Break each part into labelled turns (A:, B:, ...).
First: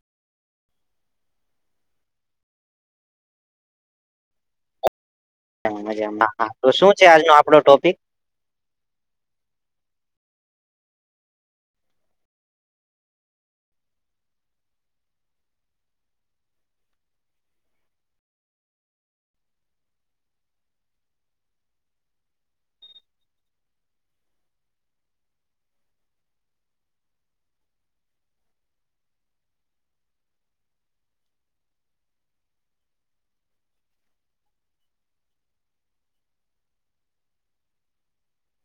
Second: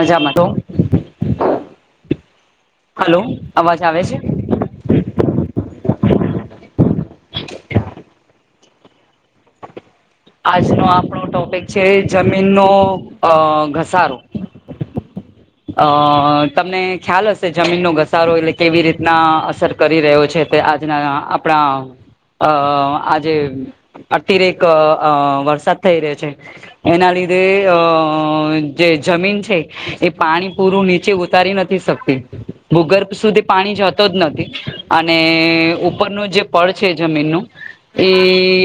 A: મજામાં તો, હલો અવાજ આવે છે?
B: તમે મજામાં હા તો, શું છે આજનો આપડો ટોપિક?
A: આજનો આપણો ટોપિક છે, જમીનનો અ.. ઘસારો અ.., તમને ખ્યાલ હશે જમીનનો ઘસારો એટલે કેવી રીતના અસર કરી રહ્યો છે, તે આજના આપણા અ, આજે અતિરેક, અ.. વરસાદ થઈ રહ્યો છે. એના લીધે અ.... જે છે, એ પાણી પૂરું નીચે ઉતારી નથી શકતી. ભૂગર્ભ સુધી પાણી જતો જ નથી અને ઉપરનું જે પળ છે જમીનનું એ,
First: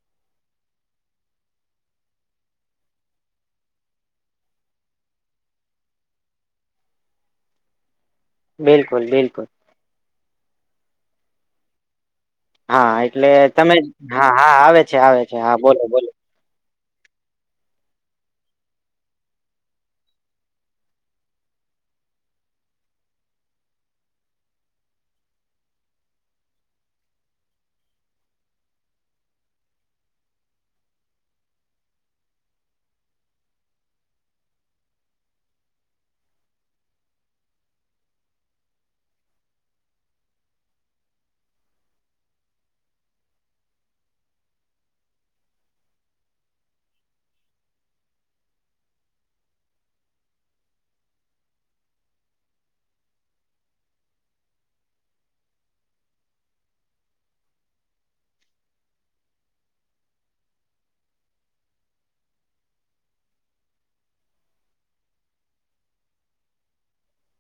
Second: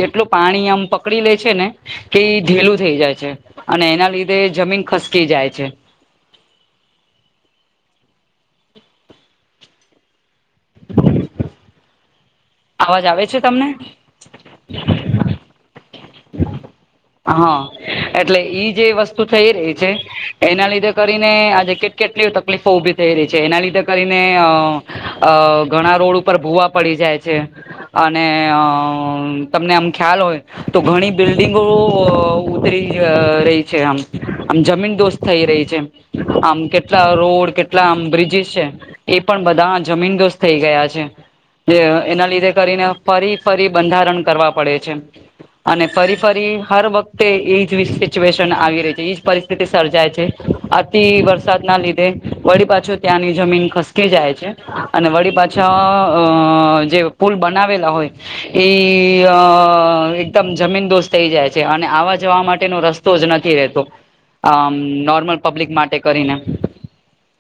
A: એટલું પાણી આમ પકડી લે છે ને કે ઢીલું થઈ જાય છે અને એના લીધે જમીન ખસકી જાય છે.
B: બિલકુલ-બિલકુલ હા,
A: અવાજ આવે
B: એટલે
A: છે તમને
B: તમે હા-હા આવે છે, આવે છે હા, બોલો-બોલો?
A: [inaudible] હા, એટલે ઈ જે વસ્તુ થઈ રહી છે, એના લીધે કરીને, આજે કે કેટલી તકલીફો ઉભી થઈ રહી છે, એના લીધે કરીને, અ... અ.. ઘણા રોડ ઉપર ભૂવા પડી જાય છે અને અમ... તમને આમ ખ્યાલ હોય. તો ઘણી બિલ્ડિંગો ઉતરી રહી છે, આમ, આમ જમીન દોસ્ત થઈ રહી છે આમ આમ કેટલા રોડ, કેટલા આમ બ્રિજીસ છે. એ પણ બધા જમીન-દોષ થઈ ગયા છે. જે એના લીધે કરીને આમ ફરી-ફરી બંધારણ કરવા પડે છે. અને ફરી-ફરી હર વખતે એજ સિચ્યુએશન આવી રહી છે, એજ પરિસ્થિતિ સર્જાય છે. અતિ વરસાદના લીધે, વળી પાછો ત્યાંની જમીન ખાસકી જાય છે. અને વળી પાછા, અ.. જે પુલ બનાવેલા હોય. એ... અ એકદમ જમીન-દોષ થઈ જાય છે અને આવા- જવા માટેનો રસ્તો જ નથી રહેતો. આમ, નોર્મલ પબ્લિક માટે કરીને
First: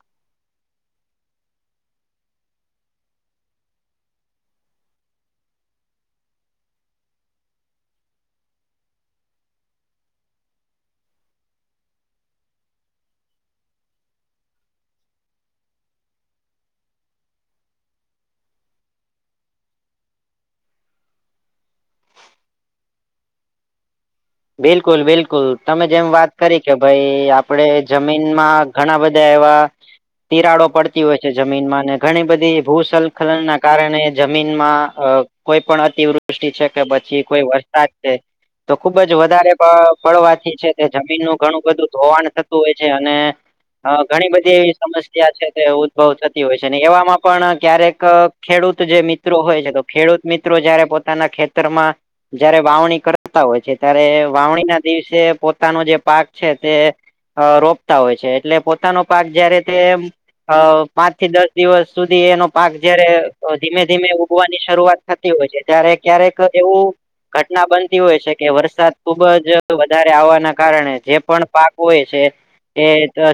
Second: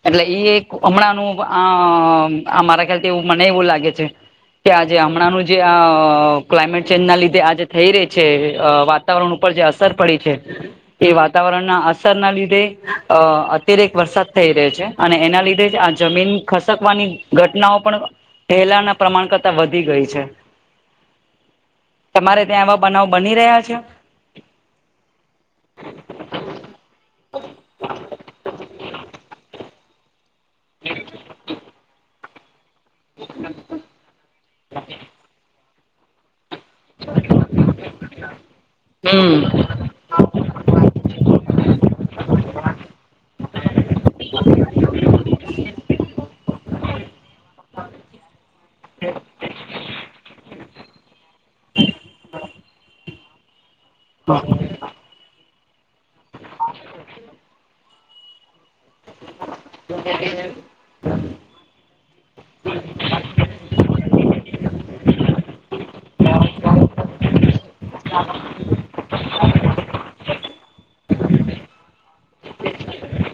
A: એટલે એક હમણાંનું અમ... મારા ખ્યાલથી મને એવું લાગે છે કે આજે હમણાંનું જે આ ક્લાઇમેટ ચેન્જના લીધે આજે થઈ રહી છે, અ વાતાવરણ ઉપર જે અસર પડી છે એ વાતાવરણના અસરના લીધે અ અત્યારેક વરસાદ થઈ રહી છે અને એના લીધે જ આ જમીન ખસકવાની ઘટનાઓ પણ પેહલાના પ્રમાણ કરતા વધી ગઈ છે. તમારે કે આના બનાવ બની રહ્યા છે.
B: બિલકુલ બિલકુલ. તમે જેમ વાત કે ભઈ આપણે જમીનમાં ઘણા બધા એવા તિરાડો પડતી હોય છે જમીનમાં ને, ઘણી બધી ભૂસંખલનના કારણે જમીનમાં અ કોઈ પણ અતિવૃત વૃષ્ટિ છે કે, પછી કોઈ વરસાદ છે. ખ જ
A: હમ
B: વધારે પ-પડવાથી છે તે જમીનનું ઘણું બધું ધોવાણ થતું હોય છે અને અ ઘણી બધી એવી સમસ્યા છે, તે ઉદ્ભવ થતી હોય ને એવામાં પણ ક્યારેક ખેડૂત જે મિત્રો હોય ને, તો ખેડૂત મિત્રો જયારે પો પોતાના ખેતરમાં જયારે વાવણી કરતા હોય છે, ત્યારે વાવણીના દિવસે પો પોતાનો જે પાક છે તે અ રોપતા હોય છે, એટલે પોતાનો પાક જયારે તે અ પાંચથી દસ દિવસ સુધી એનો પાક જયારે અ ધીમે ધીમે ઉગવાની શરૂઆત થતી હોય છે, ત્યારે ક્યારેક એવું ઘટના બનતી હોય છે કે વરસાદ ખુબ જ વધારે આવવાના કારણે, જે પણ પાક હોય છે એ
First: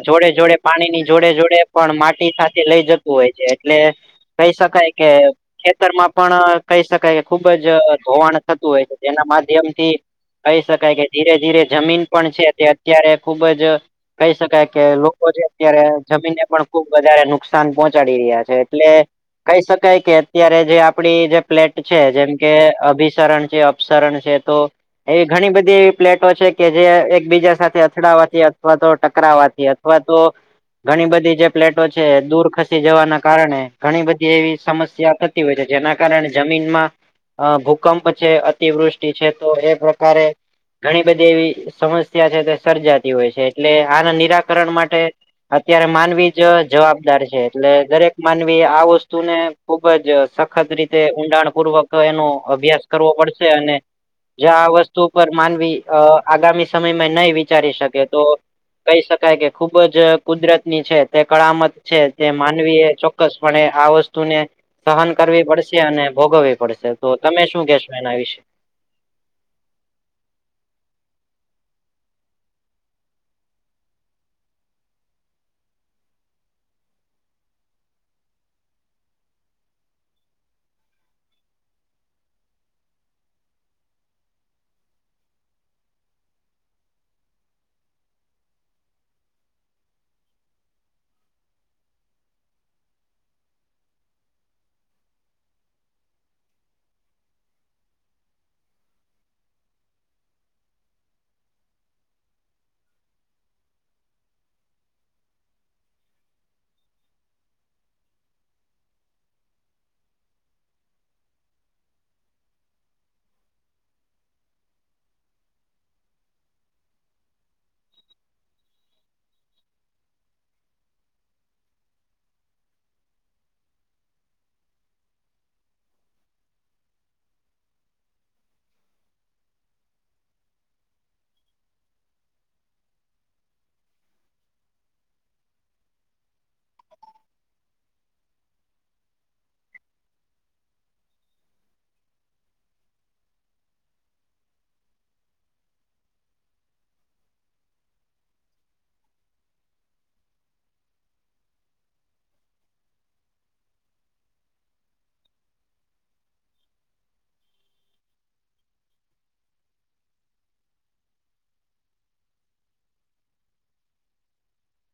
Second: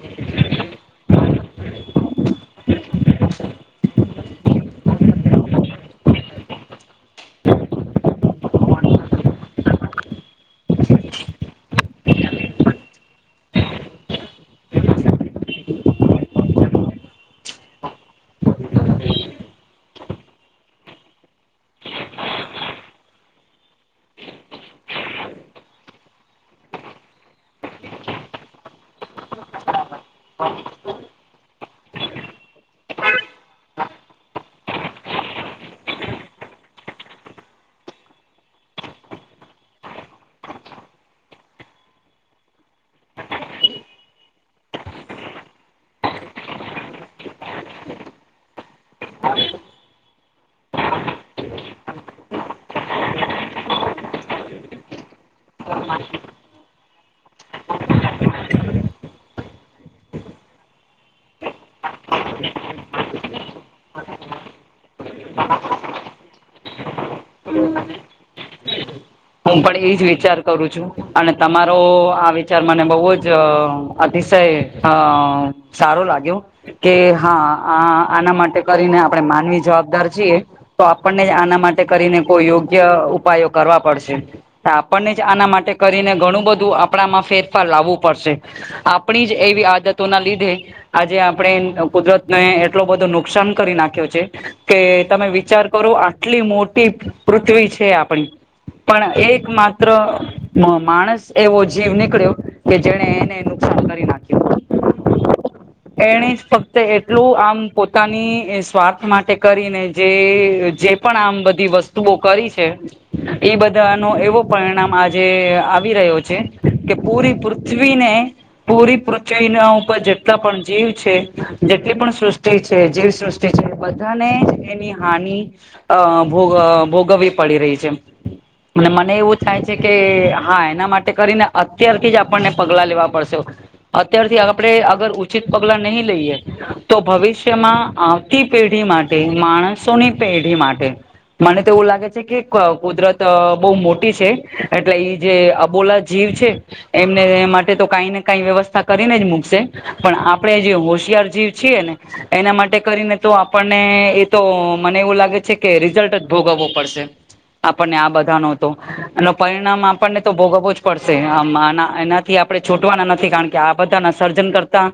B: જોડે જોડે પાણીની જોડે જોડે પણ સાથે લઈ હોય છે. એટલે કહી શકાય કે ખેતરમાં પણ કહી શકાય કે, ખુબ જ ધોવાણ થતું હોય છે. જેના માધ્યમથી કહી શકાય કે, ધીરે ધીરે જમીન પણ છે તે, અત્યારે ખુબ જ કહી શકાય કે, લોકો જે અત્યારે જમીનને પણ ખુબ વધારે નુકસાન પહોંચાડી રહ્યા છે એટલે કહી શકાય કે, અત્યારે જે આપણી જે પ્લેટ છે, જેમ કે અભિસરણ જે સરણ છે તો એવી ઘણી બધી એવી પ્લેટો છે કે, જે એક-બીજા સાથે અથડાવાથી અથવા તો ટકરાવાથી અથવા તો ઘણી બધી જે પ્લેટો છે દૂર ખસી જવાના કારણે ઘણી બધી એવી સમસ્યા થતી હોય છે, જેના કારણે જમીનમાં અ ભૂકંપ છે, અતિવૃષ્ટિ છે તો એ પ્રકારે ઘણી બધી એવી સમસ્યા છે તે સર્જાતી છે એટલે. આને નિરાકરણ માટે અત્યારે માનવી જ જવાબદાર છે એટલે દરેક માનવી આ વસ્તુને ખુબ જ સખત રીતે ઊંડાણપૂર્વક એનો અભ્યાસ કરવો પડશે અને જ્યાં આ વસ્તુ પર માનવી અ આગામી સમયમાં નહી વિચારી શકે તો કહી શકાય કે ખુબ જ કુદરતની છે તે કળામત છે તે માનવીએ ચોક કસપણે આ વસ્તુને સહન કરવી પડશે અને ભોગવવી પડશે. તો તમે શું કહેશો એના વિશે?
A: હું પણ એજ વિચાર કરું છું અને તમારો આ વિચાર મને બહુ જ અતિશય અ સારો લાગ્યો. કે હા, આ આના માટે કરીને આપણે માનવી જવાબદાર છીએ. તો આપણને આના માટે કરીને કોઈ યોગ્ય ઉપાયો કરવા પડશે. તો આપણને જ આના માટે કરીને ઘણું બધું આપણામાં ફેરફાર લાવવું પડશે. આપણી જ એવી આદતોના લીધે આજે આપડે કુદરત ને એટલો નુકસાન નાખ્યો છે કે તમે વિચાર કરો આ કેટલી મોટી પૃથ્વી છે આપડી. પણ એક માત્ર મ-માણસ એવો જીવ નીકળ્યો કે જેને એને નુકસાન કરી નાખ્યો. [inaudible] એણે જ ફક્ત એટલું આમ પોતાની સ્વાર્થ માટે કરીને જે જે પણ આમ બધી વસ્તુઓ કરી છે એ બધા નો એવો પરિણામ આજે આવી રહ્યો છે કે પૂરી પૃથ્વીને પૂરી પૃથ્વી ઉપર જેટલા પણ જીવ છે જેટલી પણ સૃષ્ટિ છે જીવ સૃષ્ટિ તે છે બધાને જ એની હાનિ અહ ભોગ અહ ભોગ ભોગવવી પડી રહી છે. અને મને એવું થાય છે કે હા એના માટે કરીને અત્યારથી જ આપણને પગલા લેવા પડશે. અત્યારથી આપડે અગર ઉચિત પગલા નહીં લઈએ તો ભવિષ્યમાં અહ થી પેઢી માટે માણસોની પેઢી માટે મને તો એવું લાગે છે કે ક કુદરત તો બહું મોટી એટલે જે અબોલા જીવ છે એમને એ માટે તો કઈ ને કઈ વ્યવસ્થા કરીને જ મુકશે પણ આપડે જે હોશિયાર જીવ છીએ ને એના માટે કરીને તો આપણને એતો મને એવું લાગે છે કે રિઝલ્ટ જ ભોગવવો પડશે. પણને આ બધાનો તો. અને પરિણામ આપણને તો ભોગવો જ પડશે આમ એનાથી આપડે છૂટવાના નથી, કારણ કે આ બધાના સર્જન કરતા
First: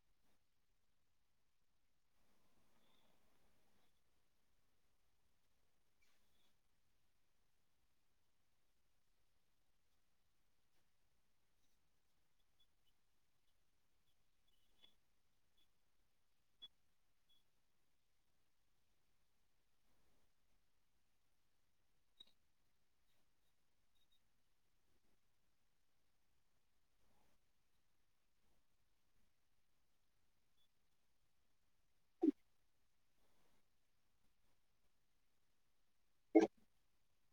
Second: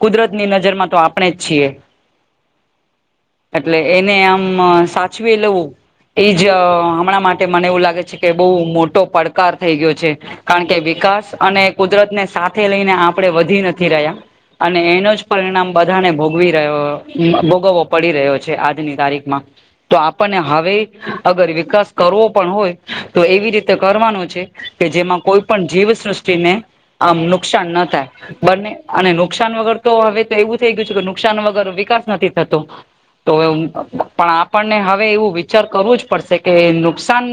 A: કુદરત ની નજર માં તો આપણે જ છીએ. એટલે એને આમ સાચવી લેવું એજ અહ હમણાં મા ટે મને એવું લાગે છે કે બહુ મોટો પડકાર થઈ ગયો છે. કારણ કે વિકાસ અને કુદરતને સાથે લઈને આપડે વધી નથી રહ્યા. અને એનો જ પરિણામ બધાને ભોગવી રહ્યો ભોગવવો પડી રહ્યો છે આજની તારીખમાં. તો આપણને હવે અગર વિકાસ કરવો પણ હોય તો એવી રીતે કરવાનો છે કે જેમાં કોઈ પણ જીવસૃષ્ટિને આમ નુકસાનના થાય. બંને અને નુકસાન વગર તો હવે તો એવું થઈ ગયું છે કે નુકસાન વગર વિકાસ નથી થતો. તો પણ આપણને હવે એવું વિચાર કરવું જ પડશે કે નું નુકસાન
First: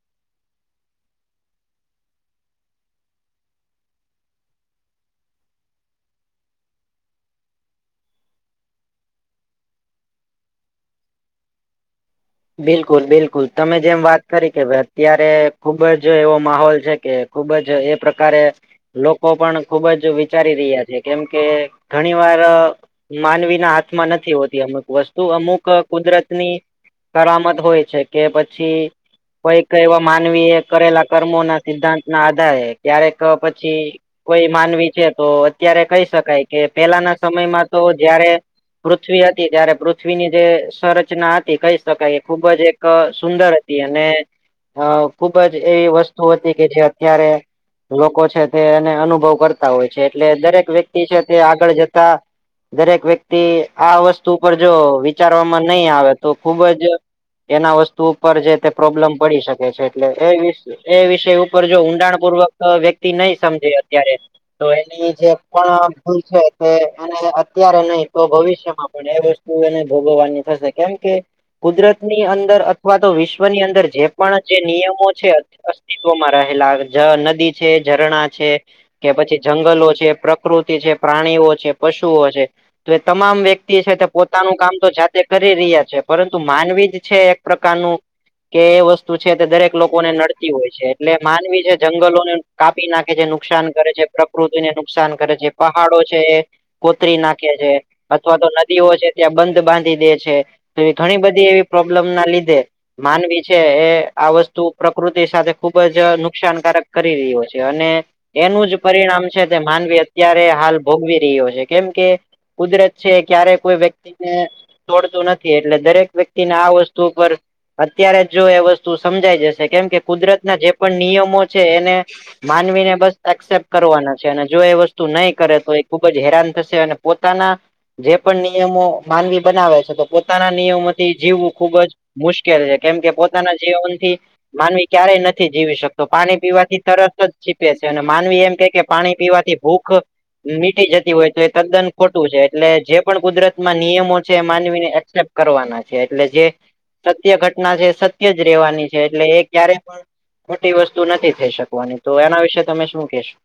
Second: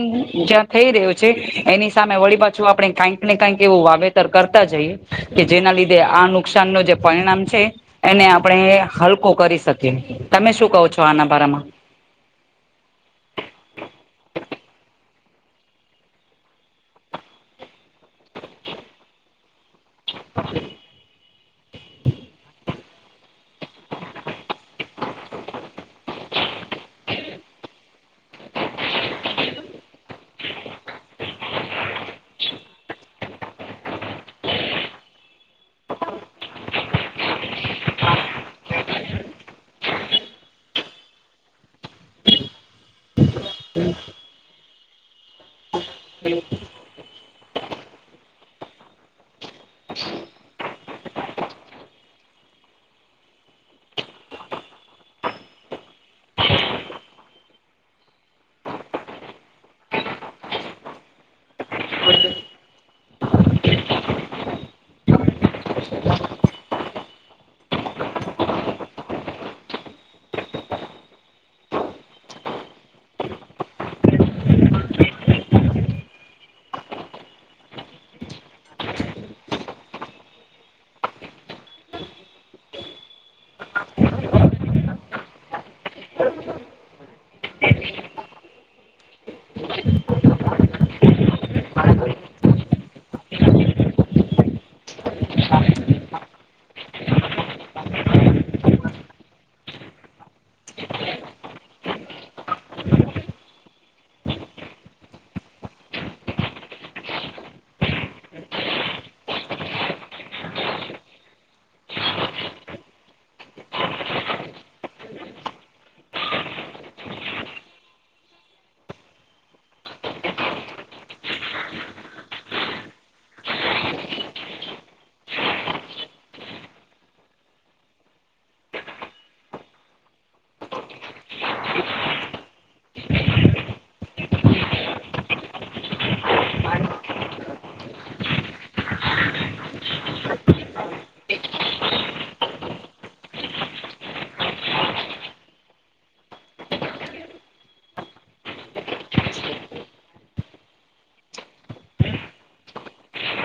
A: જ્યાં થઈ રહ્યું છે, એની સામે વળી પાછું આપડે કઈક ને કંક એવું વાવેતર કરતા જઈએ. કે જેના લીધે આ નુકસાન નું જે પરિણામ છે એને આપણે હલકો કરી શકીએ તમે શું કહો છો આના બારામાં?
B: બિલકુલ બિલકુલ તમે જેમ વાત કરી કે અત્યારે તે ખૂબ જ એવો માહોલ છે, ખૂબ જ એ પ્રકારે લોકો પણ ખૂબ જ વિચારી રહ્યા છે, કેમ કે ઘણી વાર અહ માનવીના હાથમાં નથી હોતી અમુક વસ્તુ, અમુક અહ કુદરતની સારામત હોય છે કે પછી કોઈક એવા માનવીએ કરેલા કર્મોના સિદ્ધાંતના આધારે ક્યારેક પછી કોઈ માનવી છે તો અત્યારે કહી શકાય કે પહેલાના સમયમાં તો જ્યારે પૃથ્વી હતી ત્યારે પૃથ્વીની જે સંરચના હતી, કંઈ શકાય એક ખૂબ જ સુંદર હતી અને અહ ખૂબ જ એ વસ્તુ હતી કે જે અત્યારે લોકો છે તે એને અનુભવ કરતા હોય છે. એટલે દરેક વ્યક્તિ છે એ આગળ જતા દરેક વ્યક્તિ આ વસ્તુ પર જો વિચારવામાં નહીં આવે તો ખૂબ જ એના વસ્તુ ઉપર જે તે પ્રોબ્લેમ પડી શકે છે, એટલે એ વિશ એ વિષય ઉપર જો ઊંડાણપૂર્વક વ્યક્તિ નહીં સમજે અત્યારે તો એની જે પણ ભૂલ છે, તે એને અત્યારે નહીં તો ભવિષ્યમાં પણ એવે તો એને ભોગવવાની થશે‌ કેમ કે કુદરતની અંદર અથવા તો વિશ્વની અંદર જે પણ જે નિયમો છે અસ્તિત્વમાં રહેલા ઝ નદી છે, ઝરણાં છે. કે પછી જંગલો છે, પ્રકૃતિ છે, પ્રાણીઓ છે, પશુઓ છે. તો એ તમામ વ્યક્તિ છે તે પોતાનું કામ તો જાતે કરી રહ્યા છે. પરંતુ માનવી જ છે એક પ્રકારનું કે એ વસ્તુ છે, તે દરેક લોકોને નડતી હોય છે. એટલે માનવી છે, જંગલોને કાપી નાખે છે, નુકસાન કરે છે, પ્રકૃતિને નુકસાન કરે છે. પહાડો છે એ કોતરી નાખે છે, અથવા તો નદીઓ છે ત્યાં બંધ બાંધી દે છે. તો ઘણી બધી એવી પ્રોબ્લેમના લીધે માનવી છે એ આ વસ્તુ પ્રકૃતિ સાથે ખૂબ જ નુકસાનકારક કરી રહ્યો છે અને એનું જ પરિણામ છે, તે માનવી અત્યારે હાલ ભોગવી રહ્યો છે, કેમ કે કુદરત છે ક્યારેય કોઈ વ્યક્તિને તોડતુ નથી. થી એટલે દરેક વ્યક્તિને આ વસ્તુ ઉપર અત્યારે જ જો એ વસ્તુ સમજાઈ જશે, કેમ કે કુદરતના જે પણ નિયમો છે એને માનવીને બસ એક્સેપ્ટ કરવાના છે, અને જો એ વસ્તુ નહીં કરે તો એ ખૂબ જ હેરાન થશે અને પોતાના જે પણ નિયમો માનવી બનાવે છે તો પોતાના નિયમોથી જીવવું ખૂબ જ મુશ્કેલ છે, કેમ કે પોતાના જીવનથી માનવી ક્યારેય નથી જીવી શકતો. પાણી પીવાથી તરત જ તરસ છીપે છે, અને માનવી એમ કહે કે પાણી પીવાથી ભૂખ મીટી જતી હોય તો એ તદ્દન ખોટું છે. એટલે જે પણ કુદરતમાં નિયમો છે, એ માનવીને એ ચેક કરવાના છે, એટલે જે સત્ય ઘટના છે, સત્ય જ રહેવાની છે, એટલે એ ક્યારેય પણ [unintelligible] વસ્તુ નથી થઈ શકવાની તો એના વિશે તમે શું કહેશો?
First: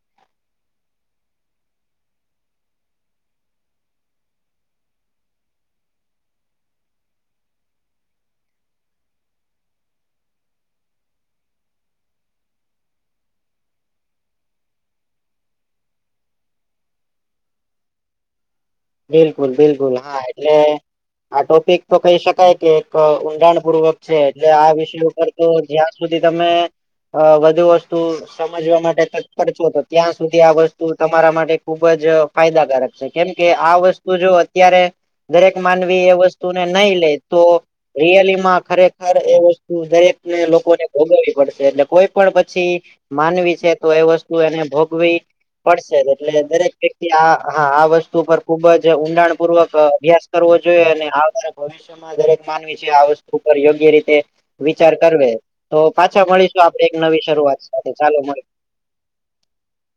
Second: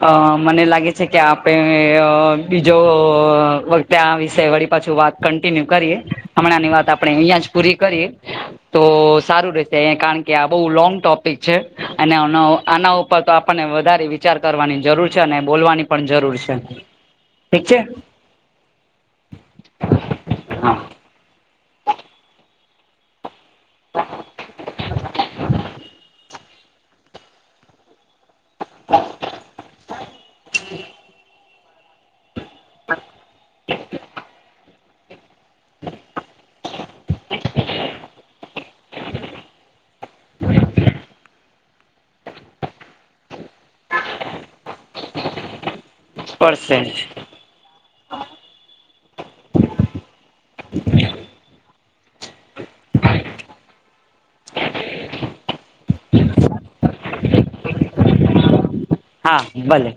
A: હા, મને લાગે છે કે આપે અ બીજું અ આ વિશે વળી પાછું વાત કંટીન્યુ કરી એ હમણાંની વાત અહીં જ પૂરી કરીએ. તો સારું રહેશે એ કારણ કે આ બહુ લોંગ ટોપિક છે અને આના [unintelligible] તો આપણને વધારે વિચાર કરવાની જરૂર છે અને બોલવાની પણ જરૂર છે, ઠીક છે?
B: બિલકુલ, બિલકુલ હા એટલે
A: હા
B: આ ટોપિક તો કહી શકાય કે એક ઊંડાણપૂર્વકનો છે, એટલે આ વિષય ઉપર તો જ્યાં સુધી તમે અ વધુ વસ્તુ સમજવા માટે તત્પર છો, તો ત્યાં સુધી આ વસ્તુ તમારા માટે ખૂબ જ ફાયદાકારક છે, કેમ કે આ વસ્તુ જો અત્યારે દરેક માનવી એ વસ્તુને નહી લે તો રિયલીમાં ખરેખર એ વસ્તુ દરેકને લોકોને ભોગવવી પડશે એટલે કોઈ પણ પછી માનવી છે તો એ વસ્તુ એને ભોગવી પડશે જ એટલે દરેક
A: પડશે
B: વ્યક્તિ આ હા આ વસ્ત વસ્તુ પર ખુબ જ ઊંડાણપૂર્વક અ અભ્યાસ કરવો જોઈએ અને આ બરાબર મા દરેક માનવી છે આ વસ્તુ ઉપર યોગ્ય રીતે વિચાર કરવે તો પાછા મળીશું આપણે એક નવી શરૂઆત સાથે ચાલો મળીએ.
A: હા ભલે.